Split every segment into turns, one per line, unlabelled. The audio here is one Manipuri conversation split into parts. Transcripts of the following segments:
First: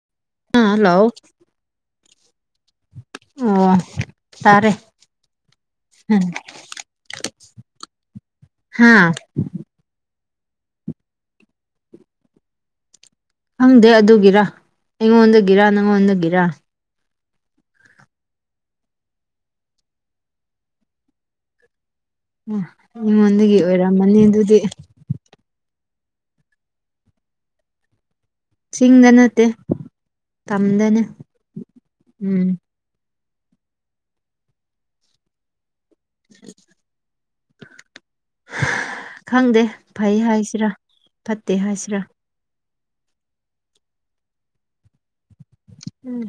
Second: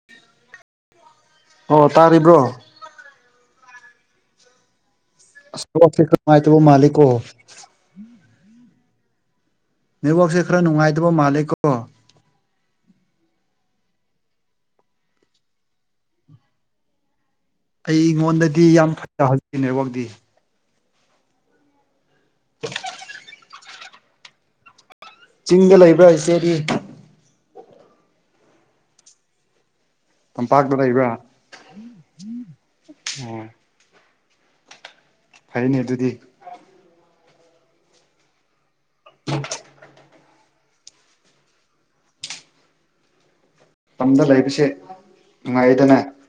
[inaudible]
[unintelligible] ꯍꯜꯂꯣ
ꯑꯣ ꯇꯥꯔꯤꯕ꯭ꯔꯣ
ꯑꯣ ꯇꯥꯔꯦ
[unintelligible] ꯃꯥꯂꯤꯛꯣ
ꯍꯥꯥ
ꯅꯦꯠꯋꯥꯛꯁꯦ ꯈꯔ ꯅꯨꯡꯉꯥꯏꯇꯕ ꯃꯥꯜꯂꯦ ꯀꯣ
ꯈꯪꯗꯦ ꯑꯗꯨꯒꯤꯔ ꯑꯩꯉꯣꯟꯗꯒꯤꯔꯥ ꯅꯪꯉꯣꯟꯗꯒꯤꯔ
ꯑꯩ ꯑꯩꯉꯣꯟꯗꯗꯤ ꯌꯥꯝ ꯐꯖ [unintelligible] ꯅꯦꯠꯋꯥꯛꯗꯤ
ꯎ ꯑꯩꯉꯣꯟꯗꯒꯤ ꯑꯣꯏꯔꯝꯃꯅꯤ ꯑꯗꯨꯗꯤ
ꯆꯤꯡꯗ ꯂꯩꯕ꯭ꯔꯥ ꯏꯆꯦꯗꯤ
ꯆꯤꯡꯗ ꯅꯠꯇꯦ
ꯇꯝꯄꯥꯛꯇ
ꯇꯝꯗꯅꯦ ꯎꯝ
ꯎꯝ ꯐꯩꯅꯤ ꯑꯗꯨꯗꯤ
ꯈꯪꯗꯦ ꯐꯩ ꯍꯥꯏꯁꯤꯔꯥ ꯐꯠꯇꯦ ꯍꯥꯏꯁꯤꯔꯥ
ꯇꯝꯗ ꯂꯩꯕꯁꯦ ꯅꯨꯡꯉꯥꯏꯗꯅ
ꯎꯝ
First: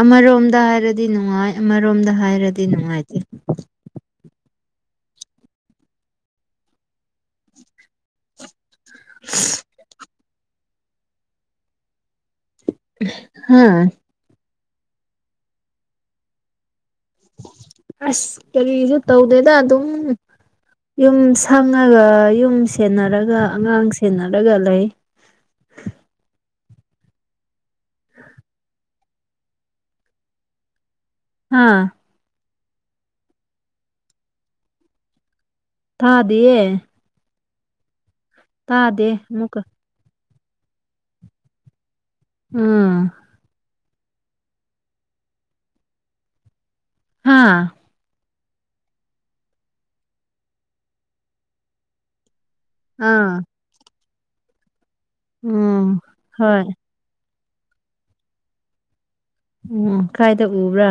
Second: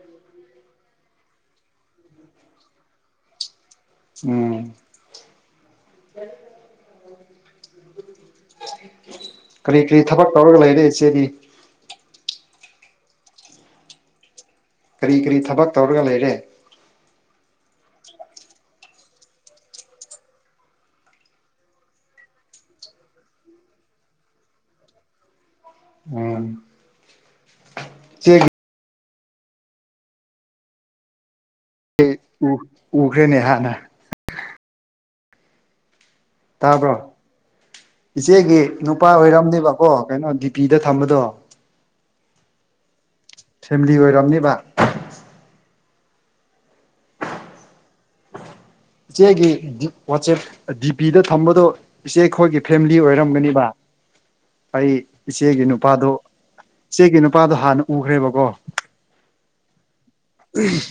ꯑꯃꯔꯣꯝꯗ ꯍꯥꯏꯔꯗꯤ ꯅꯨꯡꯉꯥꯏ ꯑꯃꯔꯣꯝꯗ ꯍꯥꯏꯔꯗꯤ ꯅꯨꯡꯉꯥꯏꯇꯦ
ꯎꯝ [inaudible] ꯀꯔꯤ ꯀꯔꯤ ꯊꯕꯛ ꯇꯧꯔꯒ ꯂꯩꯔꯦ ꯏꯆꯦꯗꯤ
ꯍꯥꯥ
ꯀꯔꯤ ꯀꯔꯤ ꯊꯕꯛ ꯇꯧꯔꯒ ꯂꯩꯔꯦ
ꯑꯁ ꯀꯔꯤꯁꯨ ꯇꯧꯗꯦꯗ ꯑꯗꯨꯝ ꯌꯨꯝ ꯁꯪꯉꯒ ꯌꯨꯝ ꯁꯦꯟꯅꯔꯒ ꯑꯉꯥꯡ ꯁꯦꯟꯅꯔꯒ ꯂꯩ
ꯎꯝ
[inaudible]
ꯏꯆꯦꯒꯤ
ꯍꯥꯥ
ꯎꯈ꯭ꯔꯦꯅꯦ ꯍꯥꯟꯅ
ꯇꯥꯗꯦꯌꯦ
ꯇꯥꯕ꯭ꯔꯣ ꯏꯆꯦꯒꯤ ꯅꯨꯄꯥ
ꯇꯥꯗꯦ ꯑꯃꯨꯛꯀ
ꯑꯣꯏꯔꯝꯅꯦꯕꯀꯣ ꯀꯩꯅꯣ ꯗꯤ ꯄꯤꯗ ꯊꯝꯕꯗꯣ
ꯎꯝ
ꯐꯦꯃꯤꯂꯤ ꯑꯣꯏꯔꯝꯅꯤꯕ
ꯍꯥꯥ
ꯏꯆꯦꯒꯤ ꯋꯥꯆꯦꯞ ꯗꯤ ꯄꯤꯗ ꯊꯝꯕꯗꯣ ꯏꯆꯦꯈꯣꯏꯒꯤ ꯐꯦꯃꯤꯂꯤ
ꯑꯥ
ꯑꯣꯏꯔꯝꯒꯅꯤꯕ ꯑꯩ ꯏꯆꯦꯒꯤ
ꯎꯝ
ꯅꯨꯄꯥꯗꯣ
ꯍꯣꯏ
ꯏꯆꯦꯒꯤ ꯅꯨꯄꯥꯗꯣ ꯍꯥꯟꯅ ꯎꯈ꯭ꯔꯦꯕꯀꯣ
ꯎꯝ ꯀꯥꯏꯗ ꯎꯕ꯭ꯔꯥ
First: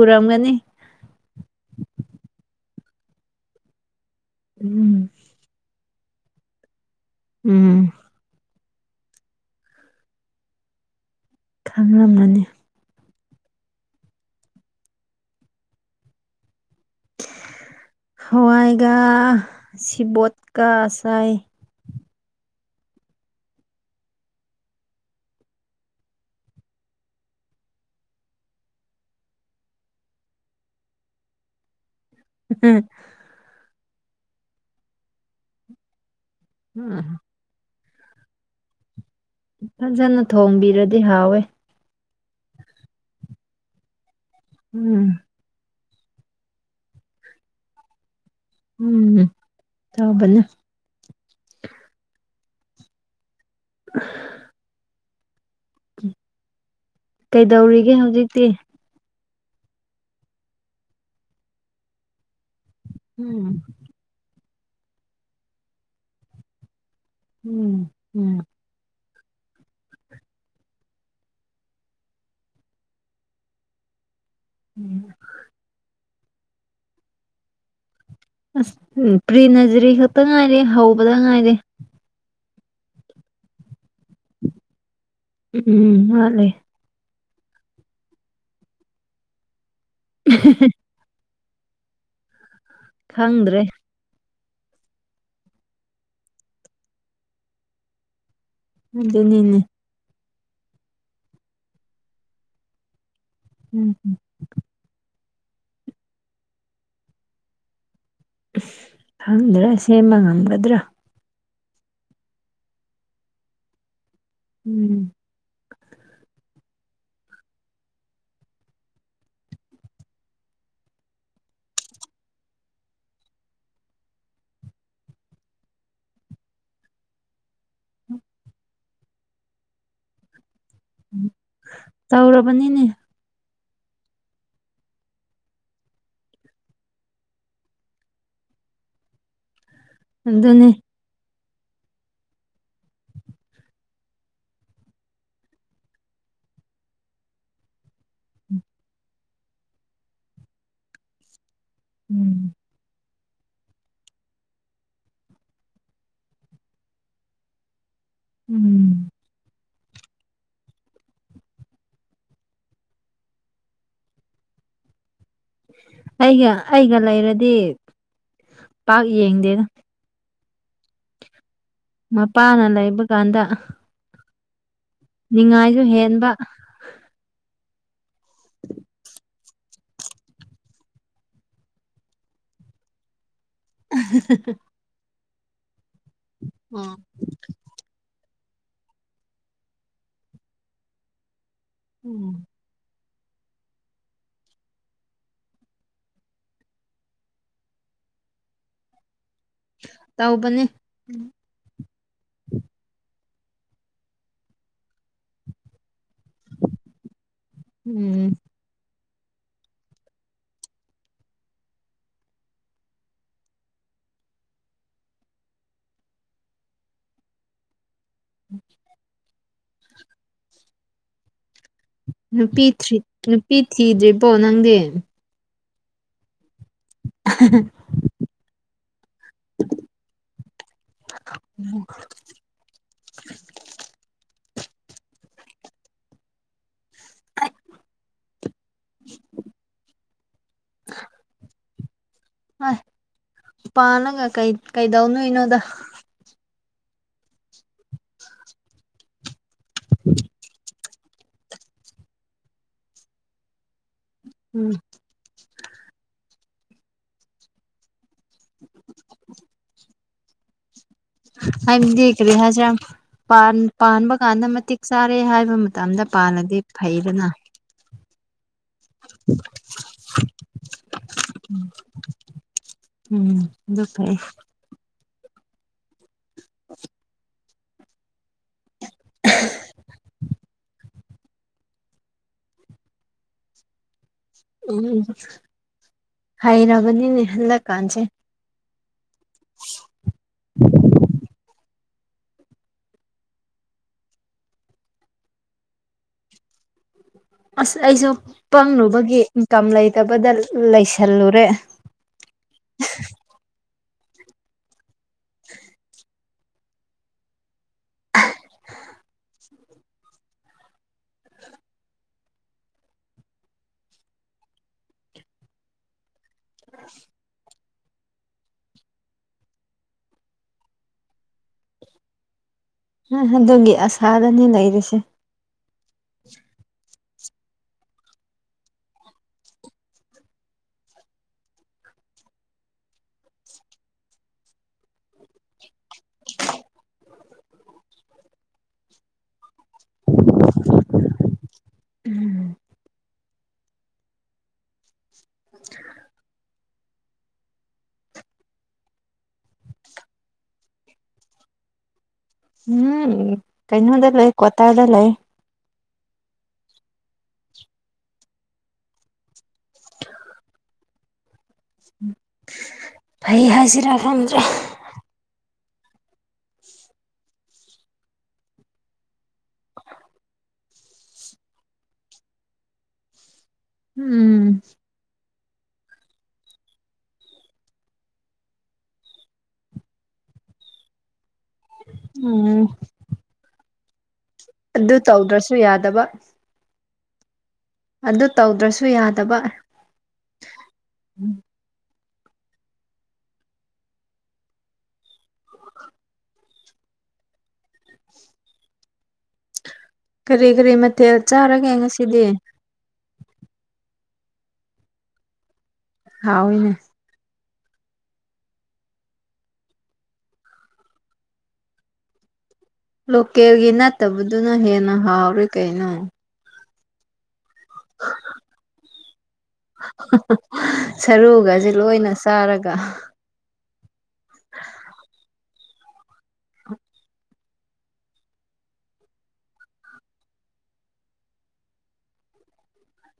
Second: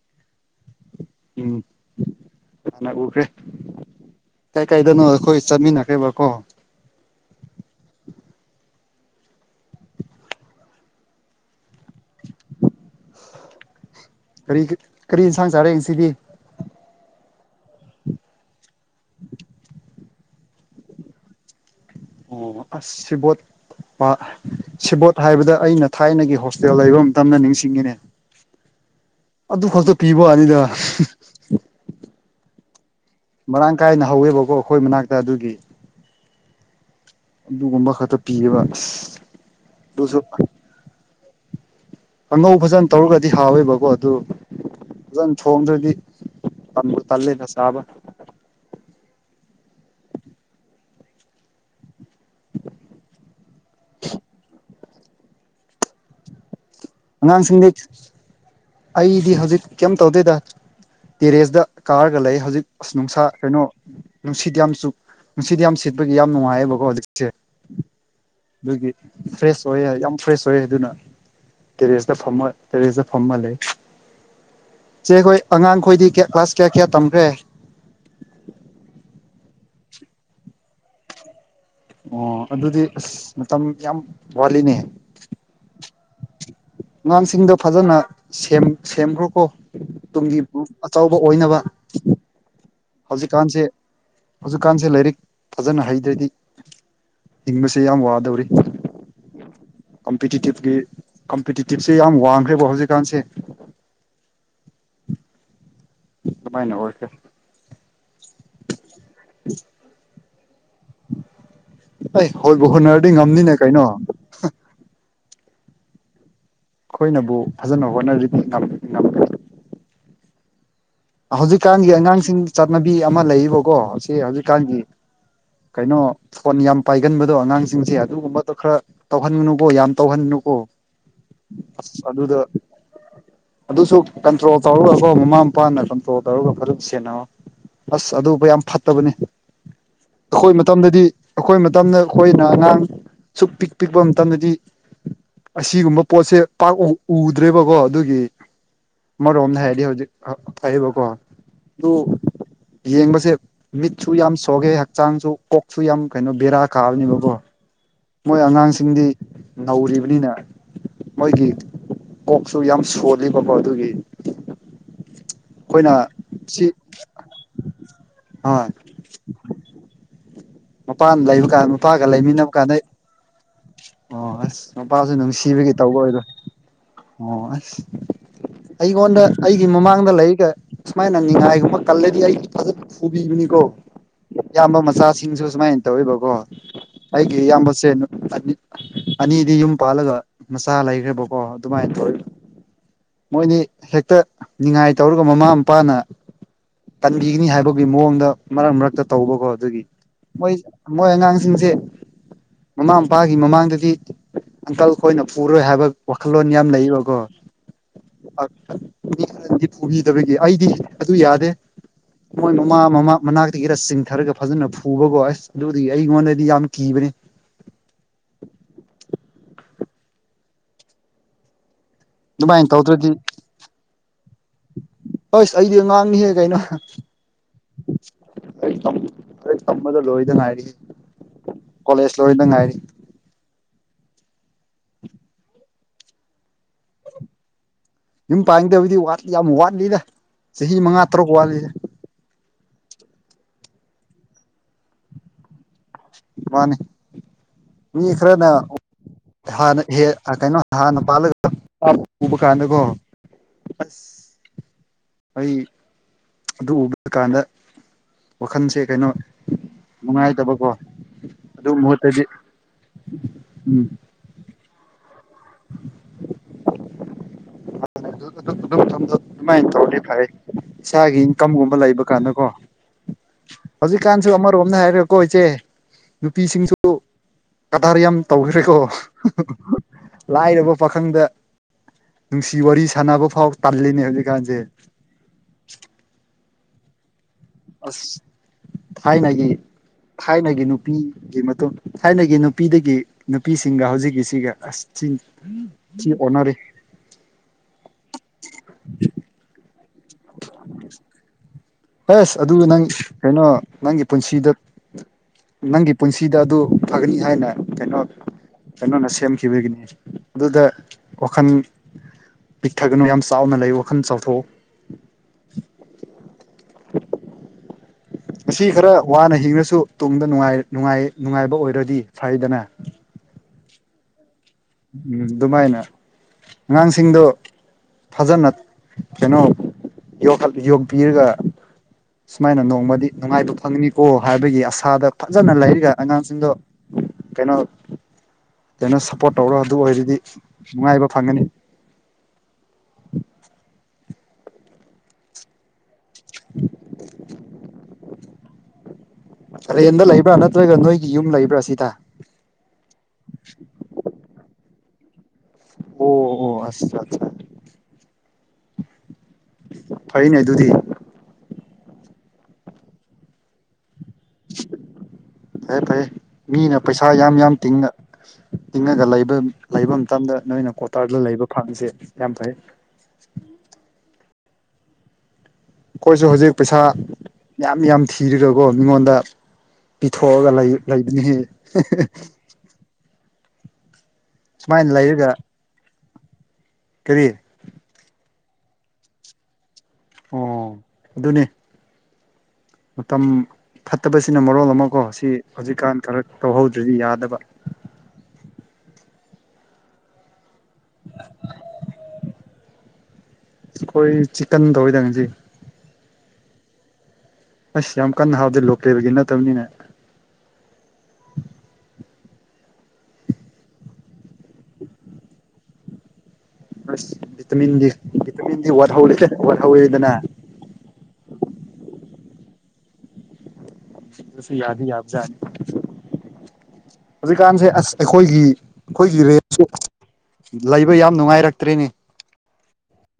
ꯎꯔꯝꯒꯅꯤ
ꯎꯝ ꯍꯥꯅꯥ ꯎꯈꯔꯦ ꯀꯥꯏ ꯀꯥꯏꯗꯅꯣ
ꯎꯝ
ꯈꯣꯏ ꯆꯥꯠꯃꯤꯟꯅꯈꯔ꯭ꯦꯕꯀꯣ
ꯎꯝ ꯈꯪꯂꯝꯂꯅꯤ
ꯀꯔꯤ ꯀꯔꯤ ꯌꯦꯟꯁꯥꯡ ꯆꯥꯔꯦ ꯏꯆꯦꯗꯤ
ꯍꯋꯥꯏꯒ ꯁꯤꯕꯣꯠꯀ ꯆꯥꯏ
ꯑꯣ ꯑꯁ ꯁꯤꯕꯣꯠ [unintelligible] ꯁꯦꯕꯣꯠ ꯍꯥꯏꯕꯗ ꯑꯩꯅ ꯊꯥꯏꯅꯒꯤ ꯍꯣꯁꯇꯦꯜ ꯂꯩꯕ ꯃꯇꯝꯗ ꯅꯤꯡꯁꯤꯡꯉꯤꯅꯦ ꯑꯗꯨ ꯈꯛꯇ ꯄꯤꯕ ꯋꯥꯅꯤꯗ
ꯎꯝ
ꯃꯔꯥꯡ ꯀꯥꯏꯅ ꯍꯧꯋꯦꯕꯀꯣ ꯑꯩꯈꯣꯏ ꯃꯅꯥꯛꯇ ꯑꯗꯨꯒꯤ
ꯎꯝ
ꯑꯗꯨꯒꯨꯝꯕ ꯈꯛꯇ ꯄꯤꯌꯦꯕ [inaudible] ꯑꯗꯨꯁꯨ
ꯐꯖꯅ ꯊꯣꯡꯕꯤꯔꯗꯤ ꯍꯥꯎꯋꯦ
ꯑꯉꯧ ꯐꯖꯟ ꯇꯧꯔꯒꯗꯤ ꯍꯥꯎꯋꯦꯕꯀꯣ ꯑꯗꯨ
ꯎꯝ
ꯐꯖꯟ ꯊꯣꯡꯗ꯭ꯔꯥꯗꯤ ꯇꯟꯕꯨ ꯇꯜꯂꯦꯗ ꯆꯥꯕ
ꯎꯝ ꯇꯧꯎꯕꯅꯤ
[inaudible]
[inaudible] [inaudible]
ꯑꯉꯥꯡꯁꯤꯡꯗꯤ
ꯀꯩꯗꯧꯔꯤꯒꯦ ꯍꯧꯖꯤꯛꯇꯤ
ꯑꯩꯗꯤ ꯍꯧꯖꯤꯛ ꯀꯩꯝ ꯇꯧꯗꯦꯗ ꯇꯦꯔꯦꯁꯗ ꯀꯥꯔꯒ ꯂꯩ ꯍꯧꯖꯤꯛ ꯑꯁ ꯅꯨꯡꯁꯥ
ꯎꯝ
ꯀꯩꯅꯣ ꯅꯨꯡꯁꯤꯠ ꯌꯥꯝ ꯆꯨꯞ ꯅꯨꯡꯁꯤꯠ ꯌꯥꯝ ꯁꯤꯠꯄꯒꯤ ꯌꯥꯝ ꯅꯨꯡꯉꯥꯏꯌꯦꯕꯀꯣ ꯍꯧꯖꯤꯛꯁꯦ
ꯎꯝ ꯎꯝ
ꯑꯗꯨꯒꯤ ꯐ꯭ꯔꯦꯁ ꯑꯣꯏꯌꯦ ꯌꯥꯝ ꯐ꯭ꯔꯦꯁ ꯑꯣꯏꯌꯦ ꯑꯗꯨꯅ ꯀꯦꯔꯦꯁꯇꯥ ꯐꯝꯃꯣꯏ ꯇꯦꯔꯦꯁꯇꯥ ꯐꯝꯃ ꯂꯩ ꯆꯦ ꯈꯣꯏ ꯑꯉꯥꯡꯈꯣꯏꯗꯤ ꯀ꯭ꯌꯥ ꯀ꯭ꯂꯥꯁ ꯀꯌꯥ ꯀꯌꯥ ꯇꯝꯈ꯭ꯔꯦ
ꯑꯁ ꯎꯝ ꯄ꯭ꯔꯤ ꯅꯖꯔꯤ ꯈꯛꯇꯥ ꯉꯥꯏꯔꯤ ꯍꯧꯕꯗ ꯉꯥꯏꯔꯦ
ꯑꯣ ꯑꯗꯨꯗꯤ ꯑꯁ ꯃꯇꯝ ꯌꯥꯝ ꯋꯥꯠꯂꯤꯅꯦ
ꯎꯝ ꯎꯝ ꯋꯥꯠꯂꯦ
ꯑꯉꯥꯡꯁꯤꯡꯗꯣ ꯐꯖꯅ ꯁꯦꯝ ꯁꯦꯝꯈ꯭ꯔꯣꯀꯣ ꯇꯨꯡꯒꯤ ꯑꯆꯧꯕ ꯑꯣꯏꯅꯕ
ꯈꯪꯗ꯭ꯔꯦ
ꯍꯧꯖꯤꯛꯀꯥꯟꯁꯦ ꯍꯧꯖꯤꯛꯀꯥꯟꯁꯦ ꯂꯥꯏꯔꯤꯛ ꯐꯖꯅ ꯍꯩꯇ꯭ꯔꯥꯗꯤ ꯍꯤꯡꯕꯁꯦ ꯌꯥꯝ ꯋꯥꯗꯧꯔꯤ
ꯑꯗꯨꯅꯤꯅꯦ
ꯀꯝꯄꯤꯇꯤꯇꯤꯞꯀꯤ ꯀꯝꯄꯤꯇꯤꯇꯤꯞꯁꯦ ꯌꯥꯝ ꯋꯥꯡꯈ꯭ꯔꯦꯕ ꯍꯧꯖꯤꯛꯀꯥꯟꯁꯦ
ꯎꯝ ꯎꯝ
ꯗꯨꯃꯥꯏꯅ ꯑꯣꯏꯈ꯭ꯔꯦ
ꯏꯁ ꯈꯪꯗ꯭ꯔꯦ ꯁꯦꯝꯕ ꯉꯝꯒꯗ꯭ꯔꯥ
ꯑꯩ ꯍꯣꯜꯕꯨ ꯍꯣꯠꯅꯔꯗꯤ ꯉꯝꯅꯤꯅꯦ ꯀꯩꯅꯣ
ꯎꯝ
ꯑꯩꯈꯣꯏꯅꯕꯨ ꯐꯖꯅ ꯍꯣꯠꯅꯔꯗꯤ ꯉꯝ ꯉꯝꯒꯅꯤ ꯍꯧꯖꯤꯛꯀꯥꯟꯒꯤ ꯑꯉꯥꯡꯁꯤꯡ ꯆꯠꯅꯕꯤ ꯑꯃ ꯂꯩꯕꯀꯣ ꯁꯤ ꯍꯧꯖꯤꯛꯀꯥꯟꯒꯤ ꯀꯩꯅꯣ ꯐꯣꯟ ꯌꯥꯝ ꯄꯥꯏꯒꯟꯕꯗꯣ ꯑꯉꯥꯡꯁꯤꯡꯁꯦ ꯑꯗꯨꯒꯨꯝꯕꯗꯣ ꯈꯔ ꯇꯧꯍꯟꯒꯅꯨꯀꯣ ꯌꯥꯝ ꯇꯧꯍꯟꯅꯨꯀꯣ ꯑꯁ ꯑꯗꯨꯗ
ꯇꯧꯔꯕꯅꯤꯅꯦ
ꯑꯗꯨꯁꯨ ꯀꯟꯇ꯭ꯔꯣꯜ ꯇꯧꯔꯒꯀꯣ ꯃꯃꯥ ꯃꯄꯥꯅ ꯀꯟꯇ꯭ꯔꯣꯜ ꯇꯧꯔꯒ ꯐꯖꯅ ꯁꯦꯟꯅ ꯑꯁ ꯑꯗꯨꯕꯨ ꯌꯥꯝ ꯐꯠꯇꯕꯅꯤ ꯑꯈꯣꯏ
ꯑꯗꯨꯅꯤ
ꯃꯇꯝꯗꯗꯤ ꯑꯈꯣꯏ ꯃꯇꯝꯗ ꯑꯈꯣꯏꯅ ꯑꯉꯥꯡ ꯁꯨꯛ ꯄꯤꯛ ꯄꯤꯛꯄ ꯃꯇꯝꯗꯗꯤ ꯑꯁꯤꯒꯨꯝꯕ ꯄꯣꯠꯁꯦ ꯄꯥꯛ ꯎ ꯎꯗ꯭ꯔꯦꯕꯀꯣ ꯑꯗꯨꯒꯤ ꯑꯃꯔꯣꯝꯗ ꯍꯥꯏꯔꯗꯤ ꯍꯧꯖꯤꯛ ꯐꯩꯌꯦꯕꯀꯣ ꯑꯗꯨ
ꯎꯝ
ꯌꯦꯡꯕꯁꯦ ꯃꯤꯠꯁꯨ ꯌꯥꯝ ꯁꯣꯛꯒꯦ ꯍꯛꯆꯥꯡꯁꯨ ꯀꯣꯛꯁꯨ ꯌꯥꯝ ꯀꯩꯅꯣ ꯕꯦꯔꯥ ꯀꯥꯕꯅꯦꯕꯀꯣ ꯃꯣꯏ ꯑꯉꯥꯡꯁꯤꯡꯗꯤ
ꯎꯝ
ꯅꯧꯔꯤꯕꯅꯤꯅ ꯃꯣꯏꯒꯤ ꯀꯣꯛꯁꯨ ꯌꯥꯝ ꯁꯣꯜꯂꯤꯕꯀꯣ ꯑꯗꯨꯒꯤ ꯑꯩꯈꯣꯏꯅ
ꯑꯩꯒ
ꯁꯤ
ꯑꯩꯒ ꯂꯩꯔꯗꯤ
ꯍꯣꯏ
ꯄꯥꯛ ꯌꯦꯡꯗꯦꯗ
ꯃꯄꯥꯟ ꯂꯩꯕ ꯀꯥꯟ ꯃꯄꯥꯒ ꯂꯩꯃꯤꯟꯅꯕ
ꯃꯄꯥꯅ
ꯀꯥꯟꯗ
ꯂꯩꯕ ꯀꯥꯟꯗ
ꯑꯣ ꯑꯁ ꯃꯄꯥꯁꯨ ꯅꯨꯡ ꯁꯤꯕꯒꯤ
ꯅꯤꯡꯉꯥꯏꯁꯨ
ꯇꯧꯕ ꯑꯣꯏꯗꯣꯏ
ꯍꯦꯟꯕ
ꯑꯣ ꯑꯁ ꯑꯩꯒꯣꯟꯗ ꯑꯩꯒꯤ ꯃꯃꯥꯡꯗ ꯂꯩꯒ ꯁꯨꯃꯥꯏꯅ ꯅꯤꯉꯥꯏꯒꯨꯝꯕ ꯀꯜꯂꯗꯤ ꯑꯩꯗꯤ ꯐꯖꯅ ꯐꯨꯕꯤꯅꯤꯀꯣ ꯏꯌꯥꯝꯕ ꯃꯆꯥꯥꯁꯤꯡꯁꯨ ꯁꯨꯃꯥꯏꯅ ꯇꯧꯋꯤꯕ
ꯑ
ꯑꯩꯒꯤ ꯏꯌꯥꯝꯕꯁꯦ ꯅꯨꯞ ꯑꯅꯤ ꯑꯅꯤꯗꯤ ꯌꯨꯝ ꯄꯥꯜꯂꯒ ꯃꯆꯥ ꯂꯩꯈ꯭ꯔꯦꯕꯀꯣ ꯑꯗꯨꯃꯥꯏꯅ ꯇꯧꯋꯤ
ꯎꯝ
ꯃꯣꯏꯅꯤ ꯍꯦꯛꯇ ꯅꯤꯉꯥꯏ ꯇꯧꯔꯒ ꯃꯃꯥ ꯃꯄꯥꯅ ꯇꯟꯕꯤꯒꯅꯤ ꯍꯥꯏꯕꯒꯤ ꯃꯑꯣꯡꯗ ꯃꯔꯛ ꯃꯔꯛꯇ ꯇꯧꯕꯀꯣ ꯑꯗꯨꯒꯤ ꯃꯣꯏ
ꯇꯧꯕꯅꯦ
ꯃꯣꯏ ꯑꯉꯥꯡꯁꯤꯡꯁꯦ ꯃꯃꯥ ꯃꯄꯥ ꯑꯩ ꯃꯃꯥꯡꯗꯗꯤ ꯑꯪꯀꯜ ꯈꯣꯏꯅ ꯄꯨꯔꯣꯏ ꯍꯥꯏꯕ ꯋꯥꯈꯜꯂꯣꯟ ꯌꯥꯝ ꯂꯩꯌꯦꯕꯀꯣ
ꯎꯝ
[unintelligible] ꯐꯨꯕꯤꯗꯕꯒꯤ ꯑꯩꯗꯤ ꯑꯗꯨ ꯌꯥꯗꯦ ꯃꯣꯏ ꯃꯃꯥ ꯃꯃꯥ ꯃꯅꯥꯛꯇꯒꯤꯔ ꯆꯤꯡꯊꯔꯒ ꯐꯖꯅ ꯐꯨꯕꯕꯨ ꯑꯁ ꯑꯗꯨꯗꯤ ꯑꯩꯉꯣꯟꯗꯗꯤ ꯌꯥꯝ ꯀꯤꯕꯅꯤ
[inaudible] ꯅꯨꯄꯤ
ꯑꯗꯨꯃꯥꯏꯅ
ꯊꯔ꯭ꯤ
ꯇꯧꯗ꯭ꯔꯗꯤ
ꯅꯨꯄꯤ ꯊꯤꯗ꯭ꯔꯤꯕꯣ ꯅꯪꯗꯤ
ꯑꯁ ꯑꯩꯗꯤ ꯑꯉꯥꯡꯅꯤꯍꯦ ꯀꯩꯅꯣ
[inaudible]
ꯑꯩ ꯇꯝ ꯑꯩ ꯇꯝꯕꯗ ꯂꯣꯏꯗ ꯉꯥꯏꯔꯤꯍꯦ ꯀꯣꯂꯦꯖ ꯂꯣꯏꯗ ꯉꯥꯏꯔꯤ
[inaudible]
ꯌꯨꯝ ꯄꯥꯟꯒꯕꯗꯤ ꯋꯥꯠ ꯌꯥꯝ ꯋꯥꯠꯂꯤꯗ ꯆꯍꯤ ꯃꯉꯥ ꯇꯔꯨꯛ ꯋꯥꯠꯂꯤ
ꯑꯥꯏ ꯄꯥꯂꯒ ꯀꯩ ꯀꯩꯗꯧ ꯅꯨꯏꯅꯣꯗ
ꯃꯥꯅꯦ ꯃꯤ ꯈꯔꯅ ꯑꯣ ꯍꯥꯟꯅ ꯏꯍꯦ ꯑ ꯀꯩꯅꯣ ꯅꯍꯥꯟꯅꯄꯥꯥꯜꯂꯒ [unintelligible] ꯑꯨꯕ ꯀꯥꯟꯗꯀꯣ ꯑꯁ
ꯎꯝ
ꯑꯩ ꯑꯗꯨ ꯎꯕ ꯀꯥꯟꯗ ꯋꯥꯈꯟꯁꯦ ꯀꯩꯅꯣ ꯅꯨꯡꯉꯥꯏꯇꯕꯀꯣ ꯑꯗꯨ
ꯍꯥꯏꯕꯗꯤ
ꯃꯍꯨꯠꯇꯗꯤ
ꯀꯔꯤ ꯍꯥꯏꯁꯤꯔ ꯄꯥꯟ
ꯎꯝ
ꯄꯥꯟꯕ ꯀꯥꯟꯗ ꯃꯇꯤꯛ ꯆꯥꯔꯦ ꯍꯥꯏꯕ ꯃꯇꯝꯗ ꯄꯥꯜꯂꯗꯤ ꯐꯩꯗꯅ
ꯑꯗꯨ ꯑꯗꯨ ꯑꯗꯨ ꯃꯇꯝꯗ ꯑꯗꯨꯃꯥꯏ ꯇꯧꯔꯗꯤ ꯐꯩꯌꯦ ꯏꯁꯥꯒꯤ ꯏꯟꯀꯝꯒꯨꯝꯕ ꯂꯩꯕ ꯀꯥꯟꯗꯀꯣ
ꯎꯝ ꯑꯗꯨ ꯐꯩꯌꯦ
ꯇꯣꯝꯅ ꯍꯥꯏꯔꯒꯀꯣ ꯏꯆꯦ ꯅꯨꯄꯤꯁꯤꯡꯁꯨ ꯀꯗꯥꯔ ꯌꯥꯝ ꯇꯧꯈ꯭ꯔꯦꯀꯣ [inaudible] ꯂꯥꯏꯔꯕ ꯄꯥꯈꯪꯗ ꯅꯨꯡꯁꯤ ꯋꯥꯔꯤ ꯁꯥꯟꯅꯕ ꯐꯥꯎ ꯇꯜꯂꯤꯅꯦ ꯍꯧꯖꯤꯛ
ꯎꯝ ꯍꯩꯅꯕꯅꯤꯅꯦ ꯍꯜꯂ ꯀꯥꯟꯁꯦ
ꯑꯁ ꯊꯥꯏꯅꯒꯤ ꯊꯥꯏꯅꯒꯤ ꯅꯨꯄꯤꯒꯤ ꯃꯇꯨꯡ ꯊꯥꯏꯅꯒꯤ ꯅꯨꯄꯤꯗꯒꯤ ꯅꯨꯄꯤꯁꯤꯡꯒ ꯍꯧꯖꯤꯛꯀꯤꯁꯤꯒ ꯑꯁ ꯊꯤꯟ ꯊꯤꯅ ꯑꯣꯟꯅꯔꯤ
ꯑꯁ ꯑꯩꯁꯨ ꯄꯪꯂꯨꯕꯒꯤ ꯏꯟꯀꯝ ꯂꯩꯇꯕꯗ ꯂꯩꯁꯜꯂꯨꯔꯦ
ꯑꯁ ꯑꯗꯨꯒ ꯅꯪ ꯀꯩꯅꯣ ꯅꯪꯒꯤ ꯄꯨꯟꯁꯤꯗ ꯅꯪꯒꯤ ꯄꯨꯟꯁꯤ ꯁꯤꯗ ꯑꯗꯨ ꯐꯒꯅꯤ ꯍꯥꯏꯅ ꯀꯩꯅꯣ ꯀꯩꯅꯣꯅ ꯁꯦꯝꯈꯤ ꯇꯤꯕꯒꯤꯅꯤ ꯑꯗꯨꯗ ꯋꯥꯈꯟ ꯄꯤꯛꯊꯒꯅꯨ ꯌꯥꯝ ꯆꯥꯎꯅ ꯂꯩꯌꯨ ꯋꯥꯈꯟ ꯆꯥꯎꯊꯣꯛꯎ
[inaudible]
ꯉꯁꯤ ꯈꯔ ꯋꯥꯅ ꯍꯤꯡꯉꯁꯨ ꯇꯨꯡꯗ ꯅꯨꯡꯉꯥꯏ ꯅꯨꯡꯉꯥꯏ ꯅꯨꯡꯉꯥꯏꯕ ꯑꯣꯏꯔꯗꯤ ꯐꯩꯗꯅ
ꯑꯗꯨꯒꯤ ꯑꯁꯥꯗꯅꯤ ꯂꯩꯔꯤ
ꯎꯝ ꯑꯗꯨꯃꯥꯏꯅ ꯑꯉꯥꯡꯁꯤꯡꯗꯣ ꯐꯖꯅ ꯀꯩꯅꯣ ꯌꯣꯛꯈꯠ ꯌꯣꯛꯄꯤꯔꯒ ꯁꯨꯃꯥꯏꯅ ꯅꯣꯡꯃꯗꯤ ꯅꯨꯡꯉꯥꯏꯕ ꯐꯪꯅꯤꯀꯣ ꯍꯥꯏꯕꯒꯤ ꯑꯁꯥꯗ ꯐꯖꯅ ꯂꯩꯔꯤꯒ ꯑꯉꯥꯡꯁꯤꯡꯗꯣ ꯀꯩꯅꯣ ꯀꯩꯅꯣ ꯁꯞꯄꯣꯔꯠ ꯇꯧꯔꯣ ꯑꯗꯨ ꯑꯣꯏꯔꯗꯤ ꯅꯨꯡꯉꯥꯏꯕ ꯐꯪꯒꯅꯤ
[inaudible]
[inaudible] ꯔꯦꯟꯗ ꯂꯩꯕ꯭ꯔꯥ ꯅꯠꯇ꯭ꯔꯒ ꯅꯣꯏꯒꯤ ꯌꯨꯝ ꯂꯩꯕ꯭ꯔꯥ ꯁꯤꯗ
ꯎꯝ ꯀꯩꯅꯣꯗ ꯂꯩ ꯀ꯭ꯋꯥꯇꯔꯗ ꯂꯩ
ꯑꯣ ꯑꯣ ꯑꯆꯥ ꯆꯥ ꯐꯩꯅꯦ ꯑꯗꯨꯗꯤ
ꯐꯩ ꯍꯥꯏꯁꯤꯔꯥ ꯈꯪꯗ꯭ꯔꯦ
ꯐꯩ ꯐꯩ ꯃꯤꯅ ꯄꯩꯁꯥ ꯌꯥꯝ ꯌꯥꯝ ꯇꯤꯡꯅ ꯇꯤꯡꯉꯒ ꯂꯩꯕ ꯂꯩꯕ ꯃꯇꯝꯗ ꯅꯣꯏꯅ ꯀ꯭ꯋꯥꯇꯥꯔꯗ ꯂꯩꯕ ꯐꯪꯕꯁꯦ ꯌꯥꯝ ꯐꯩ
[unintelligible]
ꯑꯩꯈꯣꯏꯁꯨ ꯍꯧꯖꯤꯛ ꯄꯩꯁꯥ ꯌꯥꯝ ꯌꯥꯝ ꯊꯤꯔꯒꯀꯣ ꯃꯤꯉꯣꯟꯗ ꯄꯤꯊꯣꯛꯑꯒ ꯂꯩ ꯂꯩꯕꯅꯤꯍꯤ
ꯎꯝ
ꯁꯨꯃꯥꯏꯅ
ꯑꯗꯨ
ꯂꯩꯔꯒ
ꯇꯧꯗ꯭ꯔꯁꯨ ꯌꯥꯗꯕ
ꯀꯔꯤ
ꯑꯗꯨ ꯇꯧꯗ꯭ꯔꯁꯨ ꯌꯥꯗꯕ
ꯑꯣ ꯑꯗꯨꯅꯦ ꯃꯇꯝ ꯐꯠꯇꯕꯁꯤꯅ ꯃꯔꯣꯜ ꯑꯃꯀꯣ ꯁꯤ ꯍꯧꯖꯤꯛꯀꯥꯟ ꯈꯔ ꯇꯧꯍꯧꯗ꯭ꯔꯗꯤ ꯌꯥꯗꯕ
ꯀꯔꯤ ꯀꯔꯤ ꯃꯊꯦꯜ ꯆꯥꯔꯒꯦ ꯉꯁꯤꯗꯤ
ꯑꯩꯈꯣꯏ ꯆꯤꯛꯀꯟ ꯇꯧꯌꯤꯗ ꯉꯁꯤ
ꯍꯥꯎꯋꯤꯅꯦ
ꯑꯁ ꯌꯥꯝ ꯀꯟꯅ ꯍꯥꯎꯇꯦ ꯂꯣꯀꯦꯜꯒꯤ ꯅꯠꯇꯕꯅꯤꯅ
ꯂꯣꯀꯦꯜꯒꯤ ꯅꯠꯇꯕꯗꯨꯅ ꯍꯦꯟꯅ ꯍꯥꯎꯔꯤ ꯀꯩꯅꯣ
ꯑꯁ ꯚꯤꯇꯥꯃꯤꯟ ꯗꯤ ꯚꯤꯇꯥꯃꯤꯟ ꯗꯤ ꯋꯥꯠꯍꯧ ꯋꯥꯠꯍꯧꯔꯦꯗꯅ
ꯁꯔꯨꯒꯖꯦ ꯂꯣꯏꯅ ꯆꯥꯔꯒ
ꯑꯗꯨꯁꯨ ꯌꯥꯗꯤ ꯌꯥꯕꯖꯥꯠꯅꯤ
[inaudible]
ꯍꯧꯖꯤꯛꯀꯥꯟꯁꯦ ꯑꯁ ꯑꯩꯈꯣꯏꯒꯤ ꯑꯩꯈꯣꯏꯒꯤ ꯔꯦꯠꯁꯦ ꯂꯩꯕ ꯌꯥꯝ ꯅꯨꯡꯉꯥꯏꯔꯛꯇ꯭ꯔꯦꯅꯦ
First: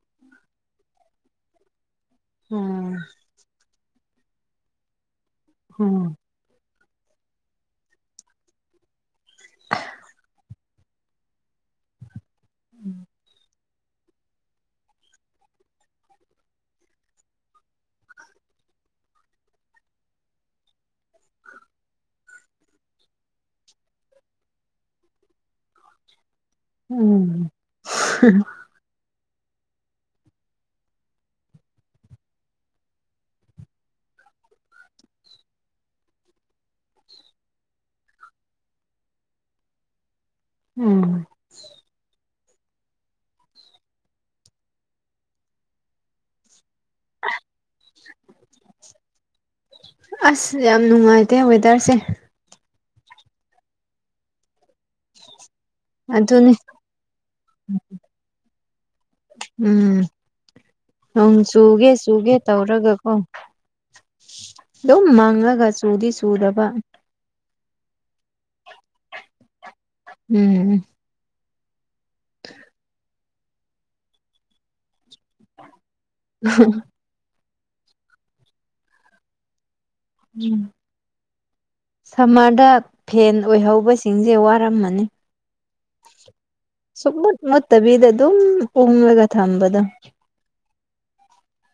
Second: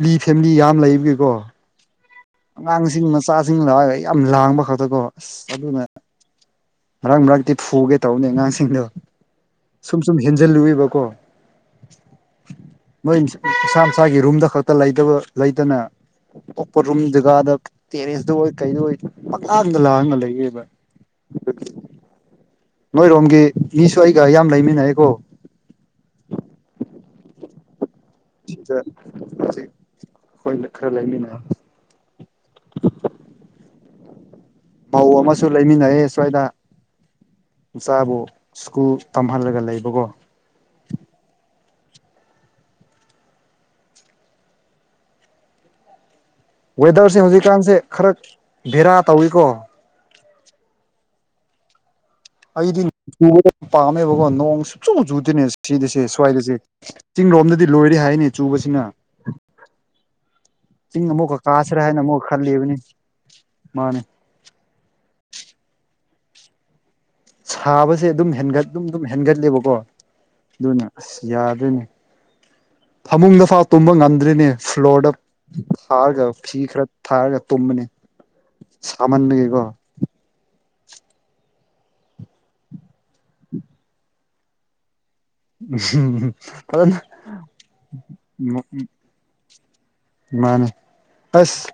ꯂꯤ ꯐꯦꯃꯤꯂꯤ ꯌꯥꯝ ꯂꯩꯕꯒꯤꯀꯣ
ꯎꯝ
ꯑꯉꯥꯡꯁꯤꯡ ꯃꯆꯥꯁꯤꯡ ꯂꯥꯛꯑ ꯌꯥꯝ ꯂꯥꯡꯕ ꯈꯛꯇꯀꯣ ꯑꯁ ꯑꯗꯨꯅ
ꯎꯝ
ꯃꯔꯛ ꯃꯔꯛꯇꯤ ꯐꯨꯒꯦ ꯇꯧꯅꯤ ꯑꯉꯥꯡꯁꯤꯡꯗꯣ ꯁꯨꯝ ꯁꯨꯝ ꯍꯦꯟꯖꯜꯂꯨꯏꯕꯀꯣ ꯃꯣꯏ ꯏꯁꯥ ꯃꯁꯥꯒꯤ ꯔꯨꯝꯗ ꯈꯛꯇ ꯂꯩꯇꯕ ꯂꯩꯇꯅ ꯑꯣꯛꯄ ꯔꯨꯝ ꯖꯒꯥꯗ ꯇꯦꯔꯦꯁꯇ ꯑꯣꯏ ꯀꯩꯗ ꯑꯣꯏ ꯄꯪꯪꯂꯥꯡꯗ ꯂꯥꯡꯉꯥ ꯂꯩꯌꯦꯕ [unintelligible] ꯅꯣꯏꯔꯣꯝꯒꯤ ꯃꯤꯁꯨ ꯑꯩꯒ ꯌꯥꯝ ꯂꯩꯃꯤꯟꯅꯩꯌꯦꯀꯣ
ꯎꯝ
ꯗ ꯍꯧꯖꯤꯛ ꯈꯣꯏ ꯈꯔ ꯂꯩꯃꯤꯟꯅꯩ ꯃꯧ ꯑꯃꯁꯨ ꯂꯩꯃꯤꯟꯅꯩꯌꯦ ꯑꯁ꯭ꯋꯥꯏꯗ ꯏꯆꯥꯕꯨ ꯁ꯭ꯀꯨꯜ ꯇꯝꯍꯜꯂꯒ ꯂꯩꯕꯀꯣ
ꯎꯝ
ꯋꯦꯗꯔꯁꯦ ꯍꯧꯖꯤꯛꯀꯥꯟꯁꯦ ꯈꯔ ꯕꯦꯔꯥ ꯇꯧꯏꯀꯣ
ꯑꯁ ꯌꯥꯝ ꯅꯨꯡꯉꯥꯏꯇꯦ ꯋꯦꯗꯔꯁꯦ
ꯑꯩꯗꯤ ꯆꯨꯕꯗꯣ ꯄꯥꯝꯃꯦꯕꯀꯣ ꯅꯣꯡꯁꯦ ꯆꯨ ꯆꯨꯗꯦꯅꯦ ꯁꯤꯗꯁꯦ
ꯑꯗꯨꯅꯤ
ꯁ꯭ꯋꯥꯏꯗꯁꯦ ꯆꯤꯡ ꯔꯣꯝꯗꯗꯤ ꯂꯣꯏꯔꯦ ꯍꯥꯏꯅꯦ ꯆꯨꯕꯁꯤꯅ
ꯎꯝ
ꯆꯤꯡ
ꯅꯣꯡ
ꯑꯃꯨꯛꯀ ꯀꯥꯁꯤꯔꯥ
ꯆꯨꯒꯦ
ꯍꯥꯏꯅ ꯑꯃꯨꯛ
ꯆꯨꯒꯦ
ꯈꯜꯂꯤꯕꯅꯤ
ꯇꯧꯔꯒꯀꯣ
ꯃꯥꯅꯦ
ꯗꯨꯝ ꯃꯪꯉꯒ ꯆꯨꯗꯤ ꯆꯨꯗꯕ
ꯁꯥꯕꯁꯦ ꯑꯗꯨꯝ ꯍꯦꯟꯒꯠ ꯑꯗꯨꯝ ꯑꯗꯨꯝ ꯍꯦꯟꯒꯠꯂꯦꯕꯀꯣ
ꯎꯝ
ꯑꯗꯨꯅ ꯑꯁ ꯌꯥꯗ꯭ꯔꯦꯅꯦ ꯐꯃꯨꯡꯗ ꯐꯥꯎ ꯇꯨꯝꯕ ꯉꯝꯗ꯭ꯔꯦꯅꯦ ꯐ꯭ꯂꯣꯔꯗ ꯊꯥꯔꯒ ꯐꯤ ꯈꯔ ꯊꯥꯔꯒ ꯇꯨꯝꯕꯅꯤ ꯁꯥꯃꯟꯕꯒꯤꯀꯣ
ꯎꯝ ꯁꯝꯃꯔꯗ ꯐꯦꯟ ꯑꯣꯏꯍꯧꯕꯁꯤꯡꯁꯦ ꯋꯥꯔꯝꯃꯅꯤ
ꯐꯖꯅ
ꯁꯨꯛ ꯃꯨꯠ ꯃꯨꯠꯇꯕꯤꯗ ꯑꯗꯨꯝ ꯎꯪꯂꯒ ꯊꯝꯕꯗꯣ
ꯃꯥꯟꯅꯤ ꯑꯁ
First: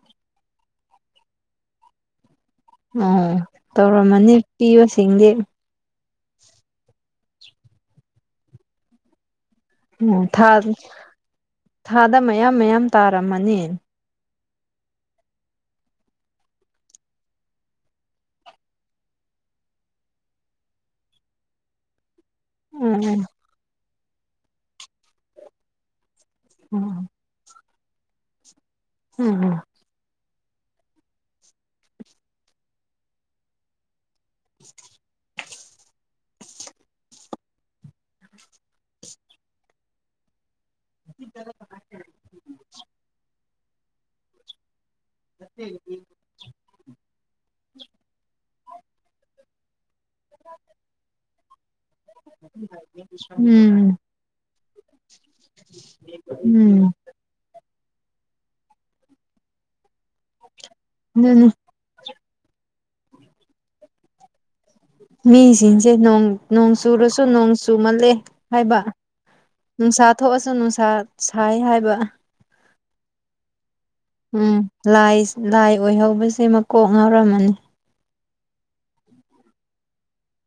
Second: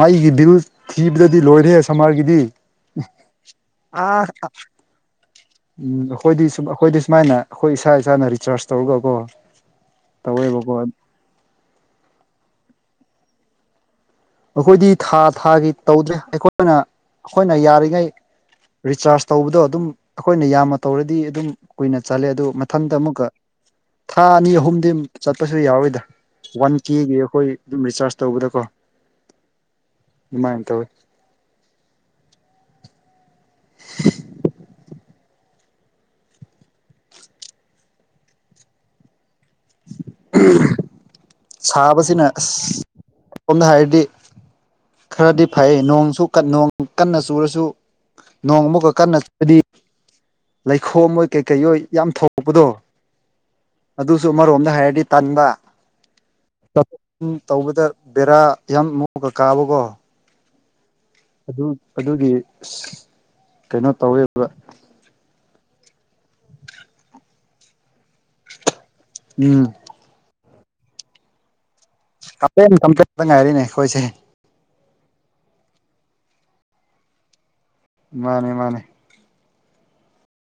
ꯃꯩꯒꯤ ꯕꯤꯜ ꯊꯤꯗ꯭ꯔꯗꯤ ꯂꯣꯏꯔꯦꯍꯦ ꯁꯝꯃꯔꯒꯤꯗꯤ
ꯑꯣ
ꯑꯥ
ꯇꯧꯔꯝꯃꯅꯤ ꯄꯤꯕꯁꯤꯡꯗꯤ
ꯎꯝ ꯑꯈꯣꯏꯗꯤ ꯁꯨꯕ ꯑꯈꯣꯏꯗꯤ ꯁꯨꯃꯥꯏꯅ ꯑꯈꯣꯏ ꯏꯁꯥ ꯏꯁꯥꯅ ꯔꯤꯆꯥꯔꯖ ꯇꯧꯔꯒꯀꯣ
ꯎꯝ ꯊꯥ
ꯇꯧꯋꯦꯕꯀꯣ
ꯊꯥꯗ ꯃꯌꯥꯝ ꯃꯌꯥꯝ ꯇꯥꯔꯝꯃꯅꯤ
ꯑꯈꯣꯏꯗꯤ ꯊꯥ ꯊꯥꯒꯤ ꯇꯧꯗ꯭ꯔꯦ ꯑꯩꯈꯣꯏꯅ ꯑꯈꯣꯏꯅ ꯌꯥꯔꯤꯉꯩ ꯔꯤꯆꯥꯔꯖ ꯇꯧꯕꯗꯣ ꯑꯗꯨꯝ ꯑꯈꯣꯏꯅ ꯌꯥꯝꯅ ꯇꯧꯔꯗꯤ ꯑꯗꯨꯝ ꯀꯨꯏꯅ ꯆꯠꯂꯦ ꯑꯗꯨ ꯃꯊꯟꯗ
ꯎꯝ
ꯑꯃꯨꯛꯀ ꯊꯥ ꯑꯅꯤ ꯑꯍꯨꯝꯗꯤ ꯆꯠꯄꯁꯨ ꯌꯥꯎꯋꯤꯗ ꯋꯥꯟ
ꯎꯝ
ꯀꯦꯒꯤ ꯑꯈꯣꯏ ꯑꯗꯨꯝ ꯔꯤꯆꯥꯔꯖ ꯇꯧꯕꯗ ꯀꯣ
[unintelligible]
ꯃꯥꯏꯅ ꯇꯧꯋꯦ
[inaudible]
ꯁꯥꯕꯁꯤꯅ ꯑꯁ [unintelligible] ꯍꯥꯏꯔꯗꯤ ꯈꯔꯗꯤ ꯐꯩꯌꯦ ꯅꯣꯡꯁꯨ ꯅꯣꯡ ꯀꯟꯅ ꯆꯨꯔꯁꯨ ꯅꯣꯡꯃꯨꯛꯀ ꯀꯟꯅꯗꯤ [inaudible] ꯂꯩꯈꯣꯝ ꯑꯣꯏ ꯀꯩꯀꯩ ꯑꯣꯏ ꯌꯥꯝ ꯊꯣꯛꯄꯗꯣ
ꯎꯝ
ꯑꯗꯨꯁꯨ ꯑꯃꯔꯣꯝꯗ ꯍꯥꯏꯔꯗꯤ ꯇꯟꯕ
ꯎꯝ
ꯇꯧꯕꯗ ꯕꯦꯔꯥ ꯌꯥꯝ ꯃꯨꯒ ꯀꯥꯕꯀꯣ
ꯗꯨꯨꯅꯦ
ꯑꯗꯨ ꯑꯗꯨꯒꯤ ꯑꯁ ꯀꯩꯅꯣ ꯇꯧꯋꯦꯕ
ꯃꯤꯁꯤꯡꯁꯦ ꯅꯣꯡ ꯅꯣꯡ ꯆꯨꯔꯁꯨ ꯅꯣꯡ ꯆꯨꯃꯜꯂꯦ ꯍꯥꯏꯕ
ꯎꯝ
ꯅꯨꯡꯁꯥ ꯊꯣꯛꯑꯁꯨ ꯅꯨꯡꯁꯥ ꯁꯥꯏ ꯍꯥꯏꯕ
ꯀꯝꯄ꯭ꯂꯦꯟ ꯀꯝꯄ꯭ꯂꯦꯟꯇ ꯉꯥꯏꯔꯦꯅꯦ ꯈꯣꯏꯁꯦ
ꯎꯝ ꯂꯥꯏ ꯂꯥꯏ ꯑꯣꯏꯍꯧꯕꯁꯦ ꯃꯀꯣꯛ ꯉꯎꯔꯝꯃꯅꯤ
ꯃꯥꯟꯅꯦ ꯃꯥꯟꯅꯦ